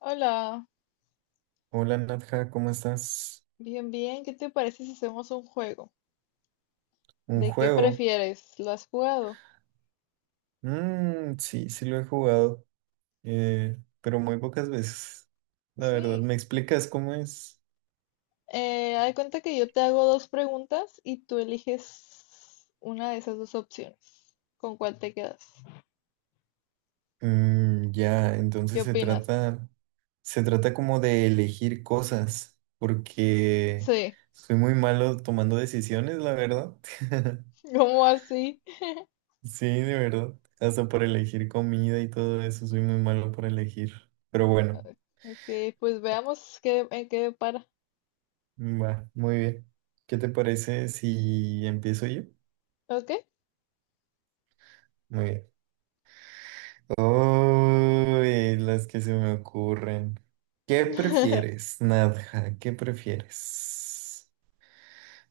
Hola, Hola Nadja, ¿cómo estás? bien, bien. ¿Qué te parece si hacemos un juego? ¿Un ¿De qué juego? prefieres? ¿Lo has jugado? Mm, sí, sí lo he jugado, pero muy pocas veces. La verdad, Sí. ¿me explicas cómo es? Haz de cuenta que yo te hago dos preguntas y tú eliges una de esas dos opciones. ¿Con cuál te quedas? Mm, ya, ¿Qué entonces se opinas? trata, se trata como de elegir cosas, porque Sí. soy muy malo tomando decisiones, la verdad. ¿Cómo así? Sí, de verdad. Hasta por elegir comida y todo eso, soy muy malo por elegir. Pero bueno, Ok, pues veamos qué, en qué para. va, muy bien. ¿Qué te parece si empiezo yo? ¿Ok? Muy bien. Uy, las que se me ocurren. ¿Qué prefieres, Nadja? ¿Qué prefieres?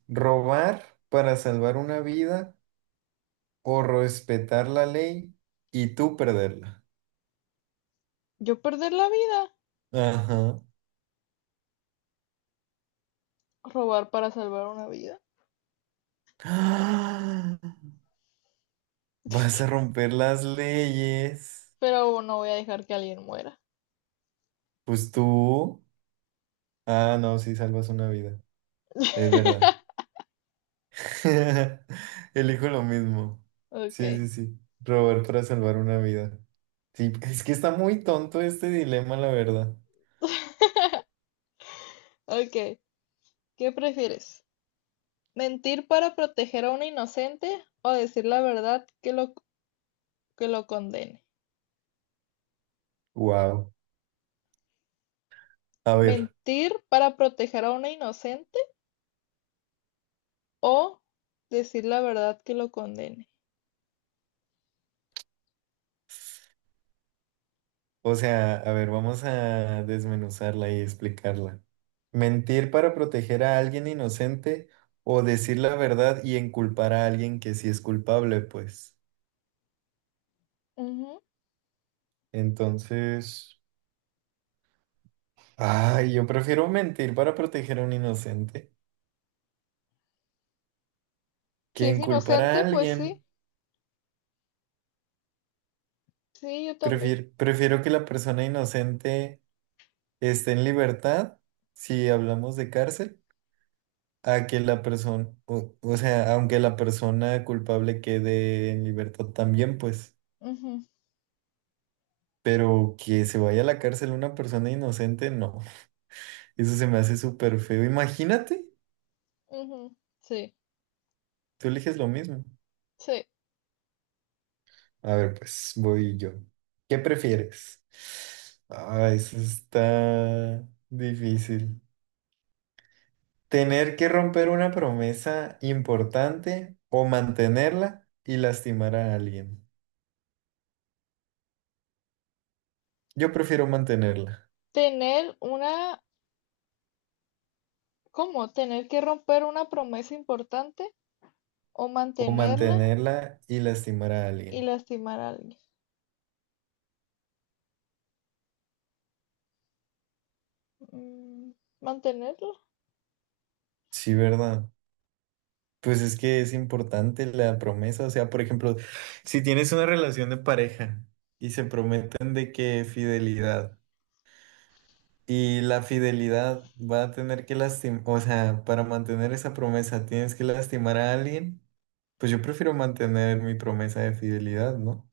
¿Robar para salvar una vida o respetar la ley y tú perderla? Yo perder la vida. Ajá. Robar para salvar una vida. ¡Ah! ¿Vas a romper las leyes? Pero no voy a dejar que alguien muera. Pues tú. Ah, no, si salvas una vida. Es verdad. Elijo lo mismo. Ok. Sí, sí, sí. Robar para salvar una vida. Sí, es que está muy tonto este dilema, la verdad. Ok. ¿Qué prefieres, mentir para proteger a un inocente o decir la verdad que que lo condene? Wow. A ver, ¿Mentir para proteger a una inocente o decir la verdad que lo condene? o sea, a ver, vamos a desmenuzarla y explicarla. Mentir para proteger a alguien inocente o decir la verdad y enculpar a alguien que sí es culpable, pues. Ujú. Entonces, ay, yo prefiero mentir para proteger a un inocente Si que es enculpar a inocente, pues sí, alguien. sí, yo también. Prefiero que la persona inocente esté en libertad, si hablamos de cárcel, a que la persona, o sea, aunque la persona culpable quede en libertad también, pues, Ujú, pero que se vaya a la cárcel una persona inocente, no, eso se me hace súper feo. Imagínate, ujú, sí, tú eliges lo mismo. sí. A ver, pues, voy yo. ¿Qué prefieres? Ah, eso está difícil. Tener que romper una promesa importante o mantenerla y lastimar a alguien. Yo prefiero mantenerla Tener una, ¿cómo? Tener que romper una promesa importante o o mantenerla mantenerla y lastimar a y alguien. lastimar a alguien. Mm, mantenerla, Sí, ¿verdad? Pues es que es importante la promesa. O sea, por ejemplo, si tienes una relación de pareja y se prometen de que fidelidad y la fidelidad va a tener que lastimar, o sea, para mantener esa promesa tienes que lastimar a alguien, pues yo prefiero mantener mi promesa de fidelidad, ¿no?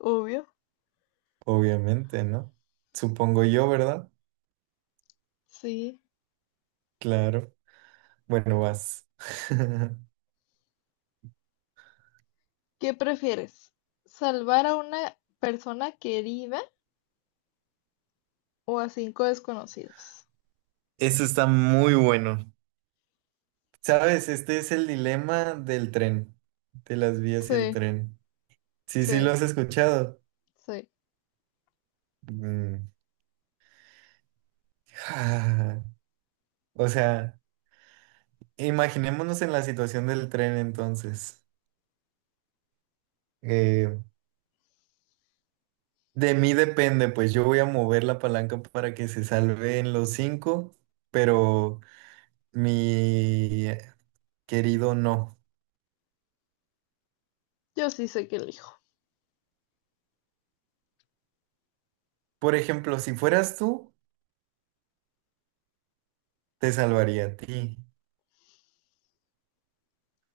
obvio, Obviamente, ¿no? Supongo yo, ¿verdad? sí. Claro. Bueno, vas. ¿Qué prefieres, salvar a una persona querida o a cinco desconocidos? Eso está muy bueno. ¿Sabes? Este es el dilema del tren, de las vías y el Sí, tren. Sí, sí, lo sí, has escuchado. sí. Mm. O sea, imaginémonos en la situación del tren entonces. Eh, de mí depende, pues yo voy a mover la palanca para que se salven los cinco, pero mi querido no. Yo sí sé que elijo. Por ejemplo, si fueras tú, te salvaría a ti.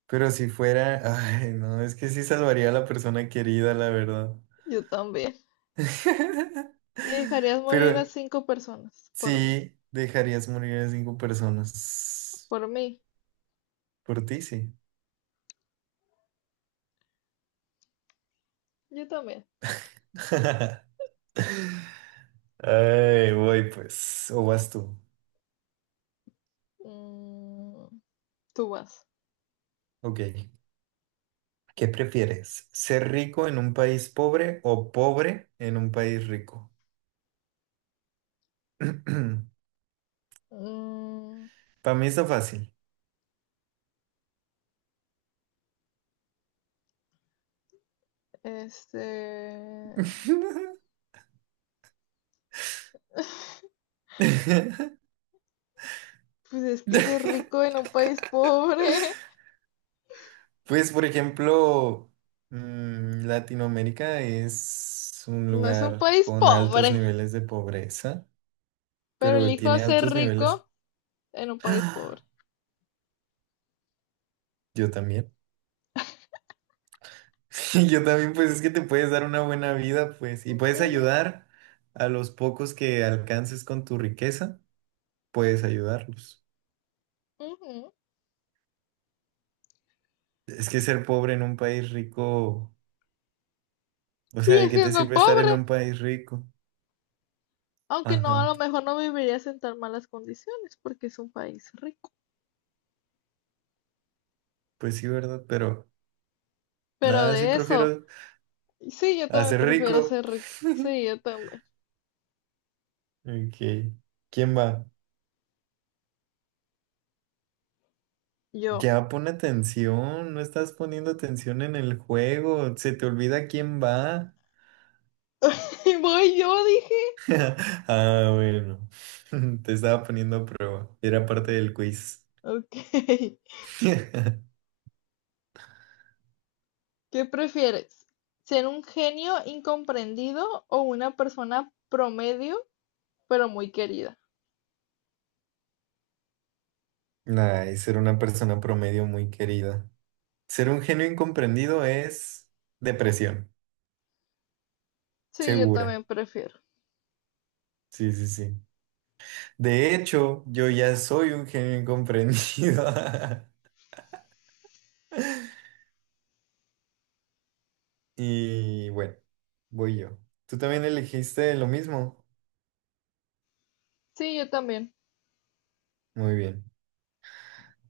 Pero si fuera, ay, no, es que sí salvaría a la persona querida, la verdad. Yo también. ¿Y dejarías morir a Pero cinco personas por mí? sí, dejarías morir a cinco personas. Por mí. Por ti, sí. Yo también. Ay, voy pues. O vas tú. Mm, tú vas. Ok. ¿Qué prefieres? ¿Ser rico en un país pobre o pobre en un país rico? Mm, Para mí está fácil. este... Pues es que ser rico en un país pobre. Pues, por ejemplo, mm, Latinoamérica es un No es un lugar país con altos pobre, niveles de pobreza, pero pero elijo tiene ser altos niveles. rico en un país pobre. ¡Ah! Yo también. Yo también, pues es que te puedes dar una buena vida, pues, y puedes Ujú, ayudar a los pocos que alcances con tu riqueza, puedes ayudarlos. ujú. Es que ser pobre en un país rico, o sea, Sigue ¿de qué te siendo sirve estar en pobre, un país rico? aunque no, a Ajá, lo mejor no vivirías en tan malas condiciones porque es un país rico. pues sí, ¿verdad? Pero Pero nada, sí de eso, prefiero sí, yo también hacer prefiero rico. ser rico. Sí, yo también. Ok. ¿Quién va? Yo. Ya pon atención, no estás poniendo atención en el juego, se te olvida quién va. Y voy, yo dije. Ah, bueno, te estaba poniendo a prueba, era parte Mm, del quiz. Ok. ¿Qué prefieres? ¿Ser un genio incomprendido o una persona promedio pero muy querida? Ay, ser una persona promedio muy querida. Ser un genio incomprendido es depresión, Sí, yo segura. también prefiero. Sí, sí, sí. De hecho, yo ya soy un genio incomprendido. Y bueno, voy yo. ¿Tú también elegiste lo mismo? Sí, yo también. Muy bien.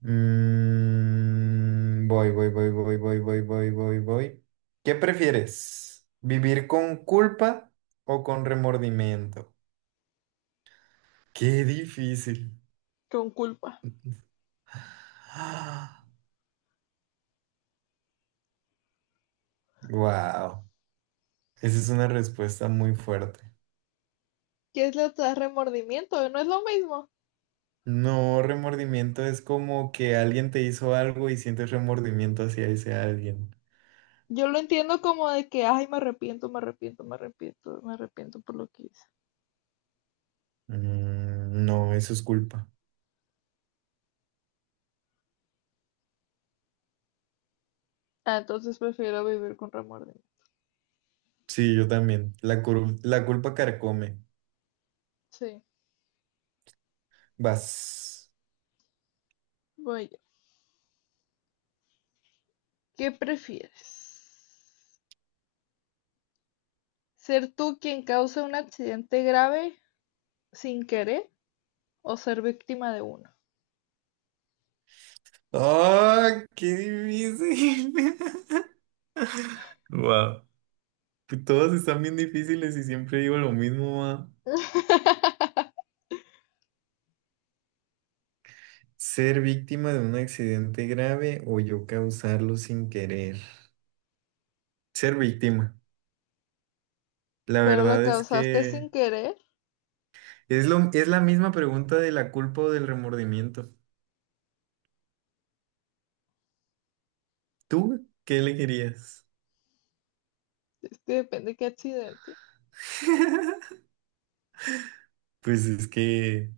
Mm, voy, voy, voy, voy, voy, voy, voy, voy, voy. ¿Qué prefieres? ¿Vivir con culpa o con remordimiento? Qué difícil. Con culpa. Wow, esa es una respuesta muy fuerte. ¿Qué es lo que da remordimiento? No es lo mismo. No, remordimiento es como que alguien te hizo algo y sientes remordimiento hacia ese alguien. Yo lo entiendo como de que, ay, me arrepiento, me arrepiento, me arrepiento, me arrepiento por lo que hice. Mm, no, eso es culpa. Ah, entonces prefiero vivir con remordimiento. Sí, yo también. La culpa carcome. Sí, Vas. voy yo. ¿Qué prefieres? ¿Ser tú quien causa un accidente grave sin querer o ser víctima de uno? ¡Ah! ¡Qué difícil! Wow. Todos están bien difíciles y siempre digo lo mismo, ma. Ser víctima de un accidente grave o yo causarlo sin querer. Ser víctima. La Pero lo verdad es causaste sin que querer, es la misma pregunta de la culpa o del remordimiento. ¿Tú qué elegirías? es que depende de qué accidente. Pues es que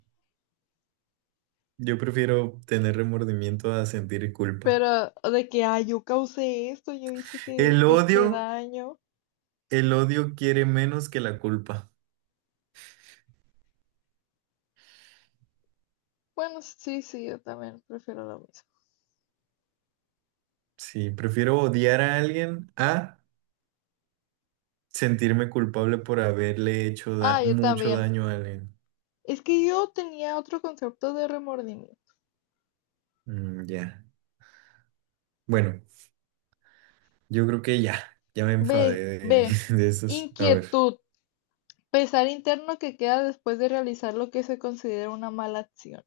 yo prefiero tener remordimiento a sentir culpa. Pero de que, ay, yo causé esto, yo hice que El este odio, daño. el odio quiere menos que la culpa. Bueno, sí, sí, yo también prefiero lo mismo. Sí, prefiero odiar a alguien a sentirme culpable por haberle hecho Ah, yo mucho también. daño a alguien. Es que yo tenía otro concepto de remordimiento. Mm, ya. Bueno, yo creo que ya me B, enfadé de, B, de esos. A ver. inquietud, pesar interno que queda después de realizar lo que se considera una mala acción.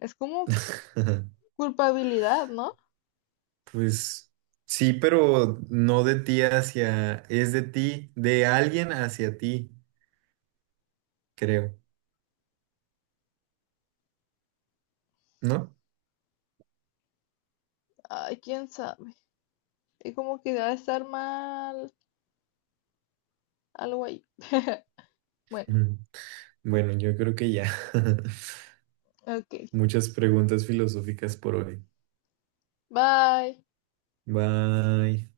Es como culpabilidad, ¿no? Pues sí, pero no de ti hacia, es de ti, de alguien hacia ti, creo, ¿no? Ay, quién sabe. Es como que debe estar mal, algo ahí. Bueno, Mm. Bueno, yo creo que ya. ok. Muchas preguntas filosóficas por hoy. Bye. Bye.